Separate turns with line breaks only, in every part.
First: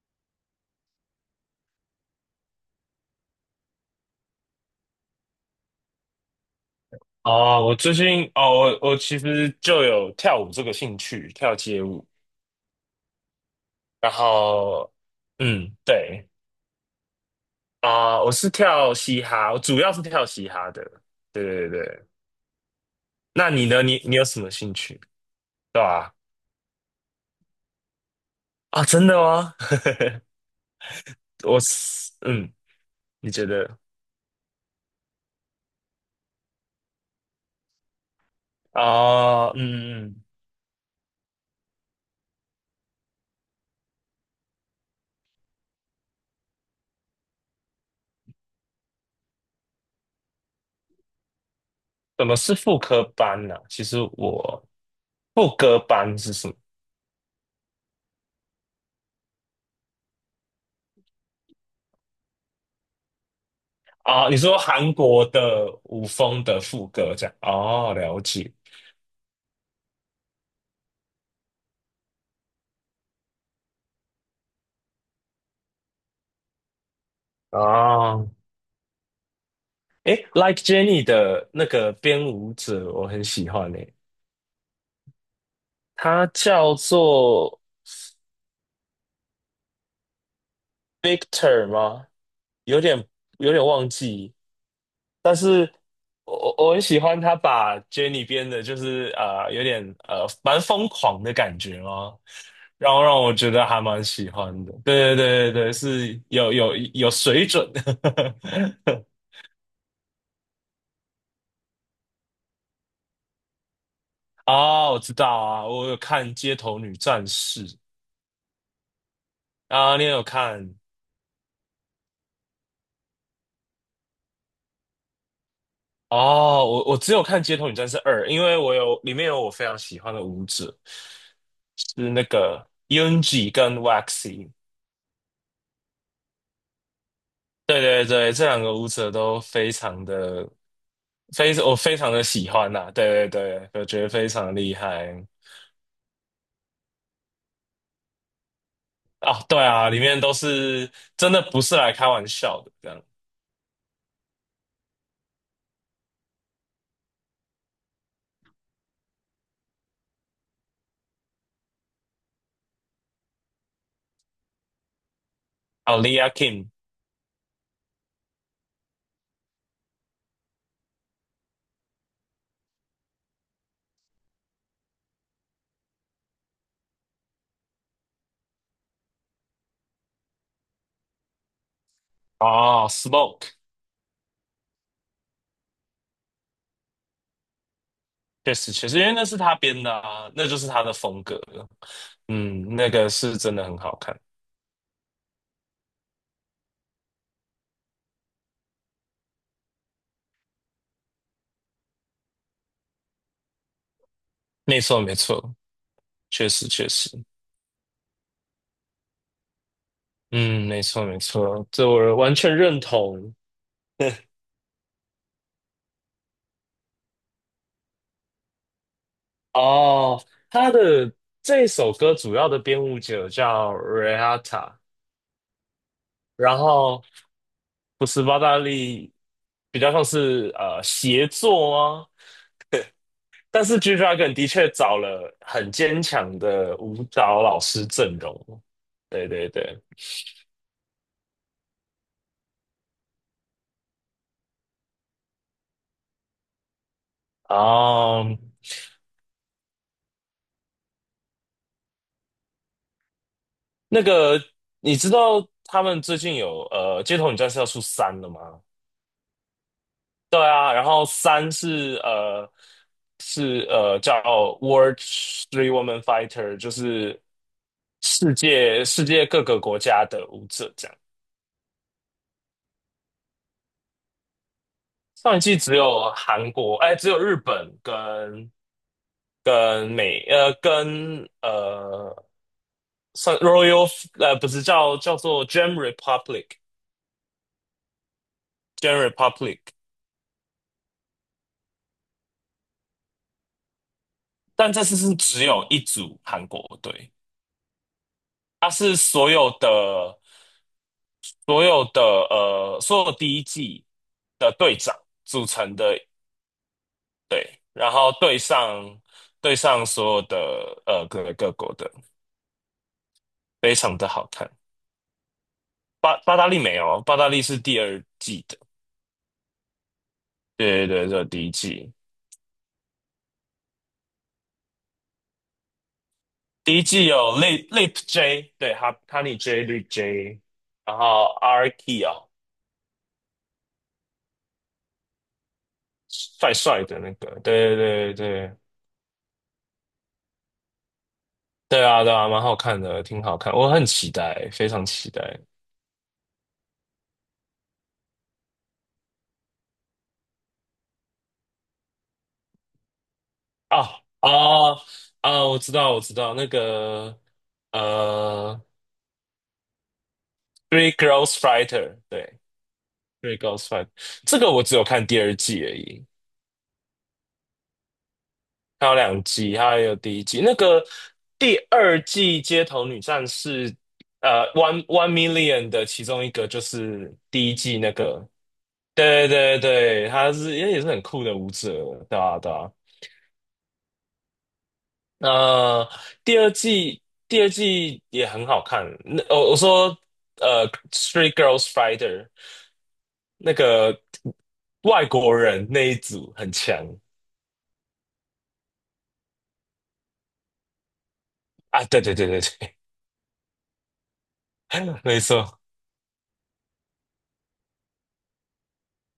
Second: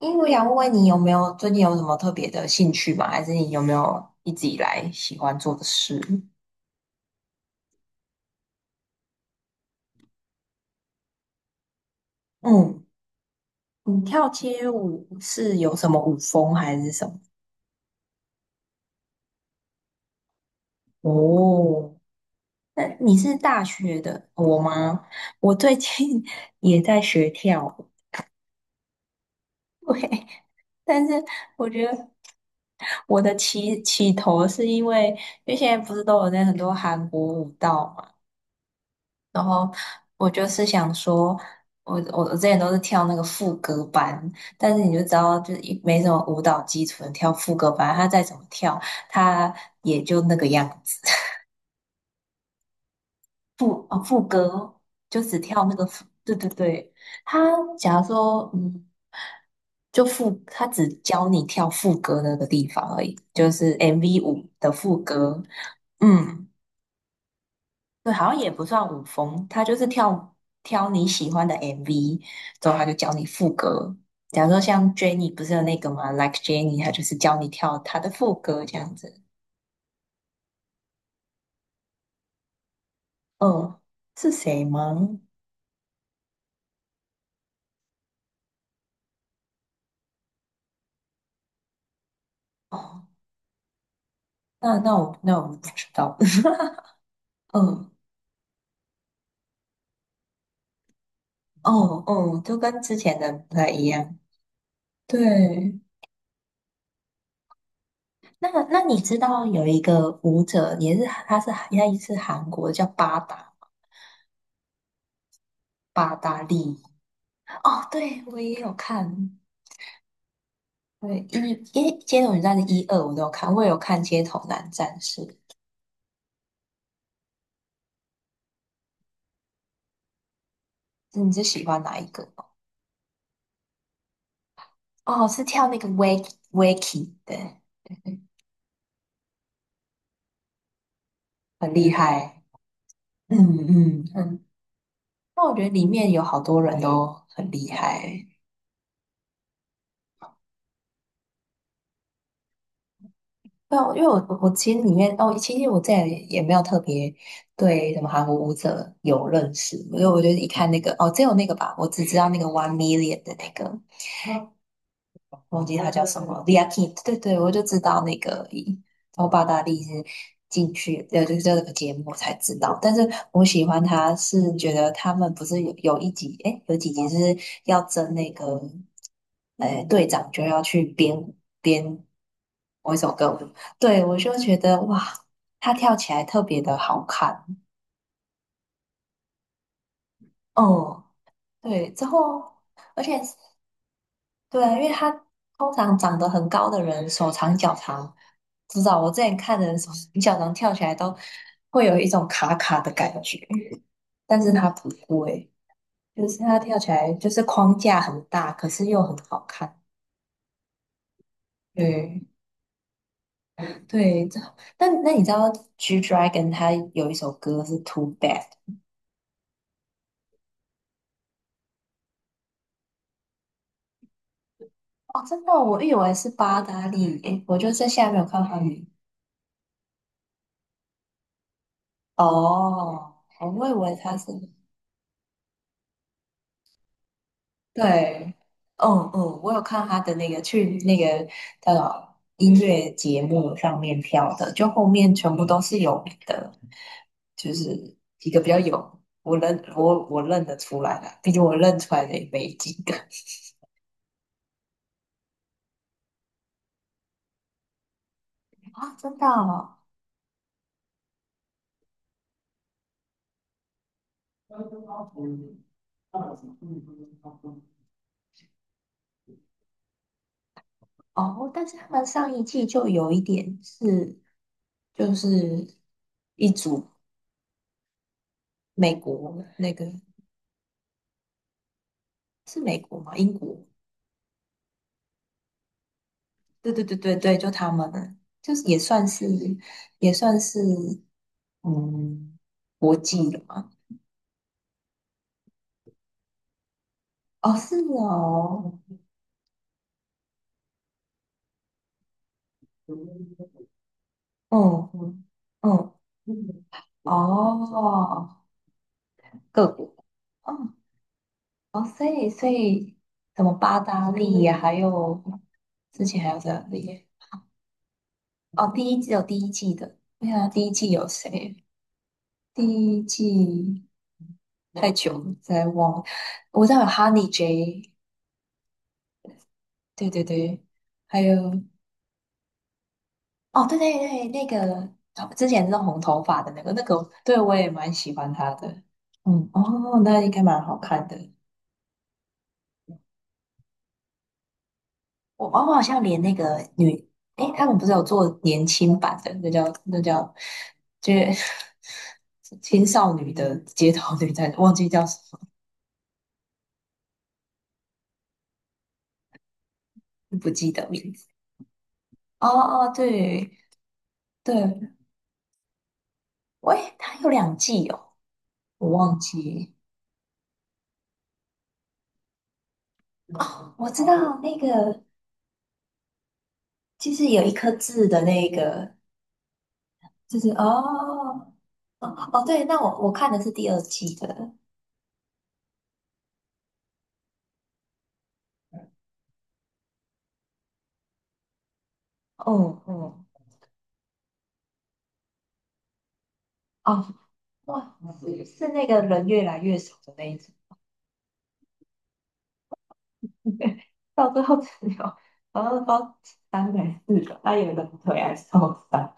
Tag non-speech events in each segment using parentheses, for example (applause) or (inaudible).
因为我想问问你有没有最近有什么特别的兴趣吗？还是你有没有一直以来喜欢做的事？
哦，我最近我其实就有跳舞这个兴趣，跳街舞。
嗯。你
然
跳街
后，
舞是
嗯，
有什么舞
对
风还是什么？
啊，我是跳嘻哈，我主要是跳嘻哈的。对对
哦，
对，
那你是
那
大
你呢？你
学
你有
的
什么
我
兴趣？
吗？我最
对吧？
近 (laughs) 也在学跳舞。
啊，真的吗？(laughs)
对，但是
我
我觉得
是
我
你
的
觉得
起头是因为，因为现在不是都有在很多韩国舞蹈。然
啊，
后我就是想说，我之前都是跳那个副歌班，但是你就知道，就是一没什么舞蹈基础的跳副歌班，他再怎么跳，他也就那个样子。(laughs)
怎么是副科班呢、其实
副
我
歌就只
副
跳那
歌
个副，
班是
对对
什么
对。他假如说就副他只教你跳副歌那个地方而已，就是 MV
啊？你
五
说
的
韩
副
国
歌。
的舞风
嗯。
的副歌这样？哦，
对，
了
好像也
解。
不算舞风，他就是跳挑你喜欢的 MV，之后他就教你副歌。假如说像 Jennie 不是有那个嘛，Like Jennie，他就是教你跳他的
哦，
副歌这样子。
诶，Like Jenny 的那个编舞者，我很喜欢
嗯，
诶，
是谁吗？
他叫做 Victor 吗？有点
哦，
有点忘记，
那那我
但
那我不
是
知道。
我很喜欢他
(laughs)
把
嗯，
Jenny 编的，就是啊有点蛮疯狂的感觉
哦
哦，
哦，就跟
然
之
后让
前的
我觉
不
得
太
还
一
蛮
样。
喜欢的。对对对对对，
对，
是有水准的。
那你
(laughs)
知道有一个舞者也是，他也是韩国的，叫八达
啊，我知道啊，我有
八
看
达
《街头
利。
女战士》
哦，对，我也有看。
啊，你也有看？
对，为街头女战的一二我都有看，我也有看街头男战士。
哦，我只有看《街头女战士二》，因为里面有我非常喜欢的舞者，
你是喜欢哪一
是
个
那
吗？
个 Yunji 跟 Waxy。
哦，是跳那个 wake wakey。对，
对
对
对
对，
对，这两个舞者都非常的非
很
我
厉
非常的
害。
喜欢呐、对对
嗯
对，我觉
嗯，
得非
嗯，
常厉害
那我觉得里面有好多人都很厉害。
啊、对啊，里面都是真的不是来开玩笑的这样。
对啊，因为我其实里面哦，其实我这也没有特别对什么韩国舞者有认识，因为我觉得一看那个哦，只有那个吧，我只知道那个 One Million 的那个。忘记他
啊
叫
l i
什
a
么 l i
Kim
a k i， 对对，我就知道那个而然后巴达利是进去，就是这个节目我才知道。但是我喜欢他是觉得他们不是有一集，诶，有几集是要争那个，诶，队长就要去编
哦
某一首歌舞。
，Smoke
对，我就觉得哇，他跳起来特别的好看。
确实确实，因为那是他编的啊，那就是他的
哦，
风格了。
对，之后，
嗯，那
而
个
且
是真的很好看，
对，啊，因为他通常长得很高的人，手长脚长，知道我之前看的人手脚长跳起来都会有一种卡卡的感觉，但是他
没
不
错没
会，
错。
就是
确
他
实
跳
确
起
实，
来就是框架很大，可是又很好看。
嗯，没错没错，这我
对
完全认同。(laughs)
对，这，那你知道 G Dragon 他有一首歌是 Too Bad。
哦，他的这首歌主要的编舞者叫 Rihana
哦，真的哦，我以为是
然
八达
后
利，诶，我就在
不
下面
是
有
巴
看到
达
你。
利，比较像是协作啊。
哦，
但
我以
是
为他是。
G-Dragon 的确找了很坚强的舞蹈老师阵
对，
容。
嗯
对
嗯，
对
我有
对，
看他的那个去那个音乐节目上面跳的，就后面全部都是有名的，就是几
哦，
个比较有我认得出来的，毕竟我认出来的也没几个
那个你知道他们最近有《街头女战士》要出三了吗？
(laughs) 啊，真的哦。
对啊，然后三是叫 World Three Woman Fighter，就是世界世界各个国家的舞者这样。
哦，但是他们上一季就有一点是，就
上一季
是
只有
一
韩国，
组
哎，只有日本跟
美国，那
跟
个
跟
是美国吗？英
算
国？
Royal 不是叫做 Gem Republic
对对对对对，就他们，就是也
Gem
算是，
Republic，
也算是。嗯，国际的吗？
但这次是只有一组韩国队，
哦，是
它
哦。
是所有的所有第一季的队
嗯
长
嗯，
组成的，
嗯，
对，然后
哦，
对上对
各
上
国。
所有
嗯，
的各国
哦，
的，
所以什么
非
八
常的
大
好
利
看。
呀，还有之
巴
前还
巴
有
达
谁
利没有，
里。
巴达利是第二季的，
哦，第一季有第一季的，对啊，第一
对
季有
对对，这第一
谁？
季，
第一季太久了，再忘了，我知
第
道
一
有
季
哈尼
有
J，
Lip J，对，哈尼 J Lip
对对
J，
对，
然
还
后
有。
RK 哦，
哦，对对对，那个哦之前弄红头发的
帅
那个，那
帅的
个
那
对
个，
我也
对
蛮喜
对对
欢她
对
的。嗯，哦，那应该蛮好看的。
对啊对啊，蛮好看的，挺好看，我很期待，非常期待。
我好像连那个女，诶，他们不是有做年轻版的，那叫，就是 (laughs) 青少女的街
啊
头
啊
女战士，忘记叫什
啊！我知道，我知道，那个呃，
么，不记得
《Three
名字。
Girls Fighter》对，
哦哦，
《Three
对
Girls Fighter》这个
对，
我只有看第二季而已，
喂，它有两季哦，
还
我
有
忘
两季，它
记。
还有第一季。那个第二季《街头女战士》
我知道那个
One Million》的其中一个就
就
是
是有
第
一
一
颗
季那
痣的
个，
那个，
对对对，
就是
也也是很酷的
哦。
舞者，对
哦
啊
哦，
对
对，
啊
那我看的是第二季的。
那、第二季也很好看。那我说《Three Girls Fighter》
嗯嗯，
那个外国人那一组很强
哦，哇，是那个人越来越少的那一种。
啊！对对对对
(laughs) 到最后只
对，
有
(laughs) 没错，
好像包三个还是四个，那有一个腿还受伤。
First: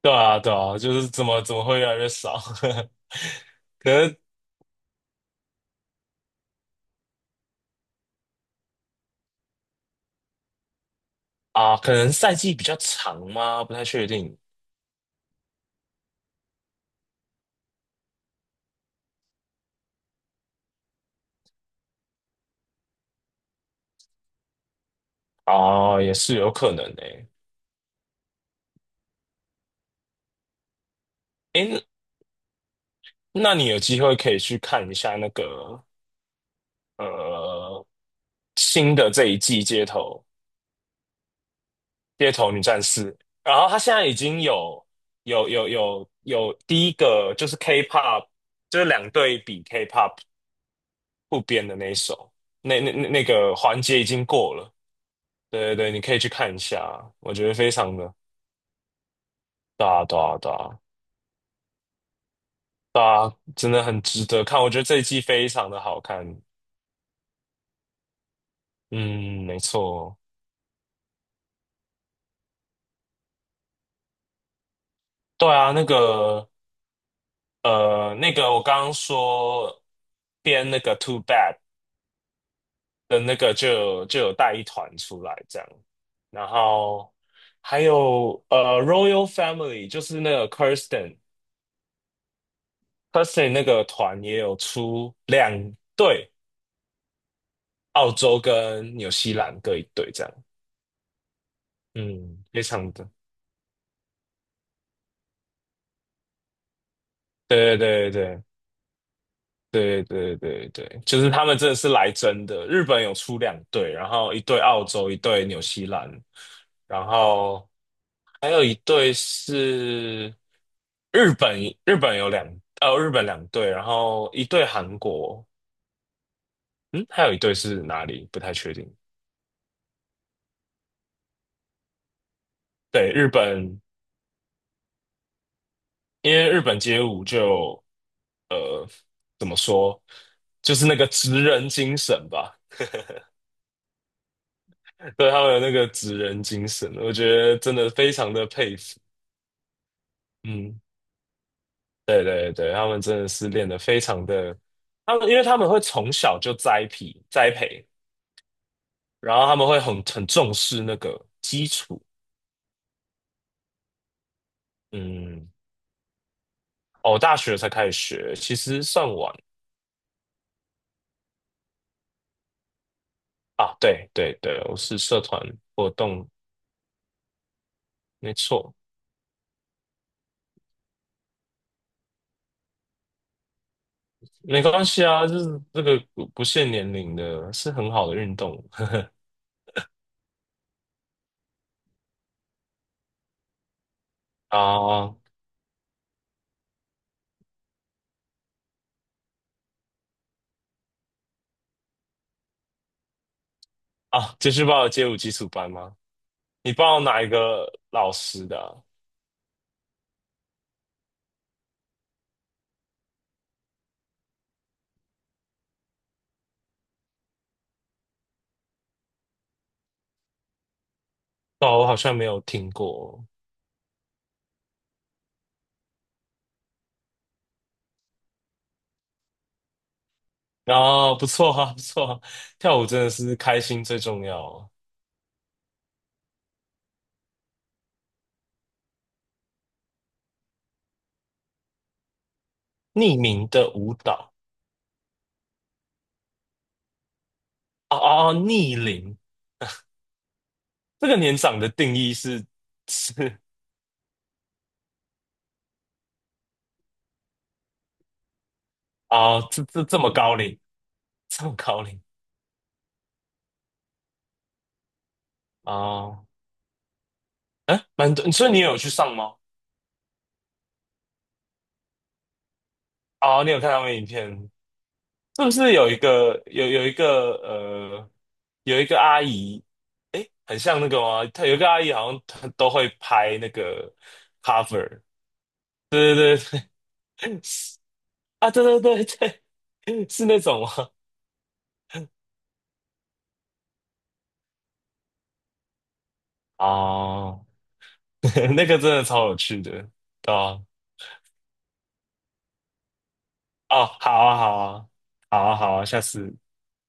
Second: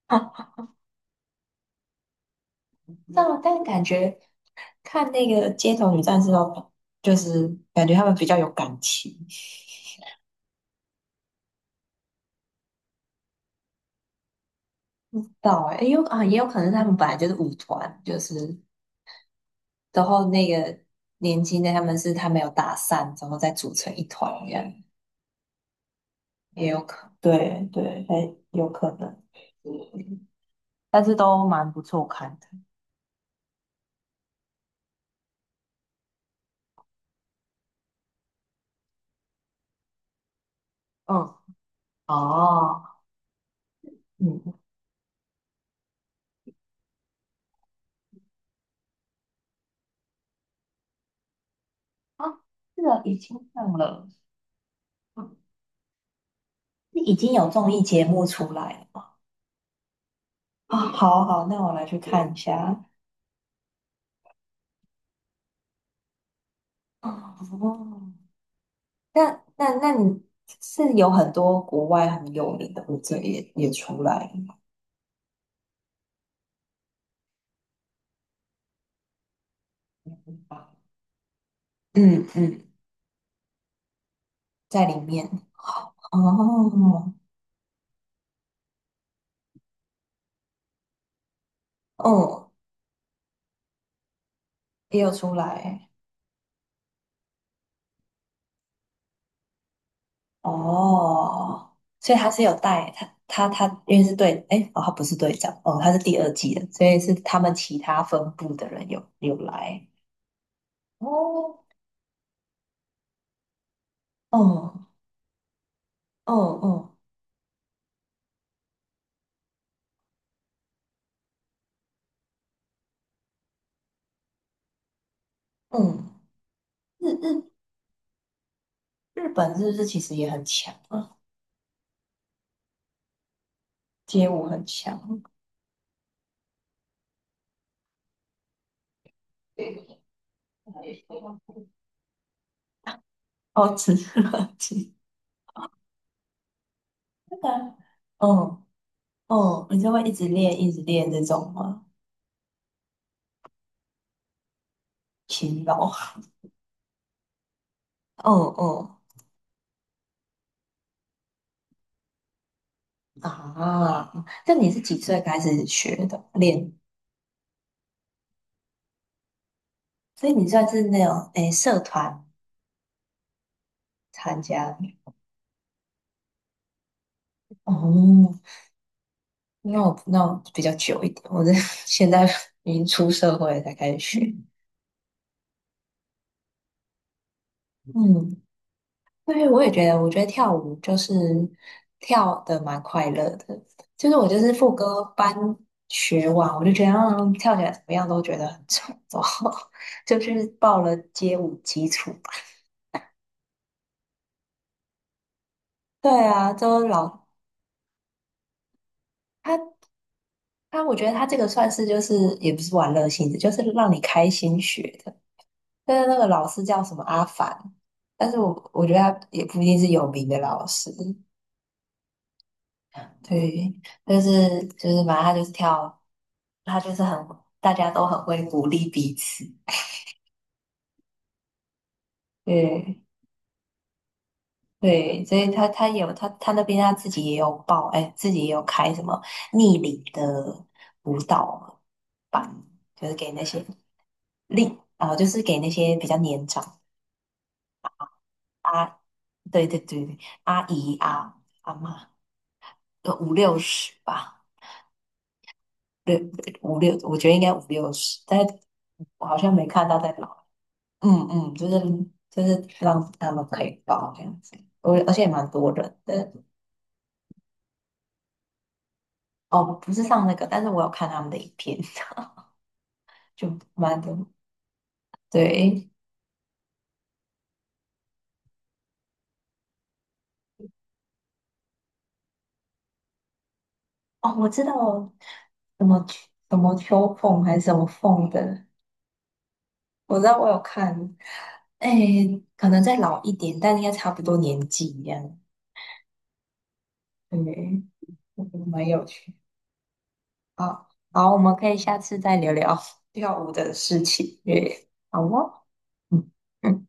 对啊
啊，
对啊，就是怎么会越来越少？
但
(laughs)
感
可能
觉看那个街头女战士哦，就是感觉他们比较有感情。
啊，可能赛季比较长吗？不太确定
到哎、欸有啊，也有可能是他们本来就是舞团，就是然后那个年轻的他们是他没有打散，然后再组成一团这样。
啊，也是有
也
可
有
能
可能。
的。
对对，哎，有可能，但是都蛮不
诶，
错看的。
那你有机会可以去看一下那个呃新的这一季街头。
嗯。
街头女战
哦。
士，然后她现在已经
嗯。
有第一个就是 K-pop，就是两队比 K-pop 不编的那一
啊，
首，那
这
那
个
那
已
那
经
个
上
环节已
了。
经过了。
嗯，
对对对，你可以去看一下，
已
我
经
觉
有
得
综
非
艺
常
节
的
目出来了吗？
大大大
啊，好好，那我来去看一下。
大，真的很值得看。我觉得这一季非常的好看。
哦，那
嗯，没
那那
错。
你是有很多国外很有名的舞者也出来了吗？
对啊，那个我刚刚说编那个 Too Bad
嗯嗯，
的那个就有带一
在
团
里
出
面
来这样，然
哦。
后还有Royal Family 就是那个
哦，
Kirsten 那个团也有
也有
出
出
两
来。
队，澳洲跟纽西兰各一队这样，
哦，所以他是
嗯，
有
非
带
常的，
他，因为是队，诶，哦，他不是队长，哦，他是第二季的，所以是他们
对
其他
对
分
对
部的人有来。
对对对对对，就是他们
哦，
真的是来真的，日本有出两队，然后一队澳
哦，
洲，一队纽西兰，
哦，哦，
然后，还有一对是日本，日本有两，呃，日本两队，然后一队韩国，
嗯，
嗯，
日
还有一
日
队是哪里？不太确定。
日本是不是其实也很强啊？
对，日本，
街舞很强。
因为日本街舞就怎么说，就是那个职人精神吧，
哦，只是垃圾。
(laughs) 对，他们有那个职人精神，我觉
(laughs)
得真
啊，
的非常的
嗯
佩服。
嗯，你就会一直练一
嗯，
直练这种吗？
对对对，他们真的是练得非常的，他们因为他
勤
们会
劳。(laughs)
从小就栽培栽培，
嗯嗯，
然后他们会很重视那个基础。
啊，那你是几岁开
嗯，
始学的？练
哦，我大学才开始学，其实算晚
所以你算是那种诶社团
啊。对对
参
对，
加
我
的
是社团活动，
哦？
没错，
那我比较久一点，我是 (laughs) 现在已经出社会了才开始学。
没关系啊，就是这个不限年龄的，是很好的运
嗯，
动
对，我也觉得，我觉得跳舞就是跳的蛮快乐的，就是我就
(laughs)
是副歌
啊
班学完，我就觉得跳起来怎么样都觉得很丑，然后 (laughs) 就去报了街舞基础班。
啊！继续报街舞基础班吗？
对啊，
你
都
报哪
老，
一个老师的啊
他我觉得他这个算是就是也不是玩乐性质，就是让你开心学的。但是那个老师叫什么阿凡，但是我觉得他也不一定是有名的老师。
哦，我好像没有听过。
对，就是反正他就是跳，他就是很大家都很会鼓励彼此。
啊，不错啊，不错啊跳舞
对
真的是开心最重要啊
对，所以他有他那边他自己也有报，哎，自己也有开什么逆龄的舞蹈班，就是
匿
给那
名
些
的舞蹈
力啊、呃就是给那些比较年长，
啊啊啊！逆
啊，
龄
对对对，阿姨
这个年
啊，
长的
阿
定
妈，
义是
有五
是 (laughs)
六十吧。对，五六，我觉得应该五六十，但是我好
啊，
像
这
没
这
看到
这么
在老。
高龄，
嗯
这
嗯，
么
就是
高龄
就是让他们可以报这样子，我而且也蛮多人
哦，
的。
哎，蛮多，所以你有去上吗？
哦，不是上那个，但是我有看他们的影片，(laughs)
哦，你
就
有看他们
蛮
影
多，
片，是不是
对。
有一个阿姨，哎，很像那个吗？她有一个阿姨好像她都会拍那个
哦，我知
cover，
道什么
对
秋，
对
什
对
么秋
对，
凤还是什么凤
啊，对
的。
对对对，
我知
是
道
那
我有
种吗？
看，哎，可能再老一点，但应该差不多年纪一样。
哦，
对，我
(laughs)
觉得
那个真
蛮
的
有
超
趣。
有趣的，对啊
好，好，我们可以下次再聊聊跳舞的
哦，
事
好啊
情。
好
耶，
啊
好
好啊
哦。
好啊，下
嗯。
次。
嗯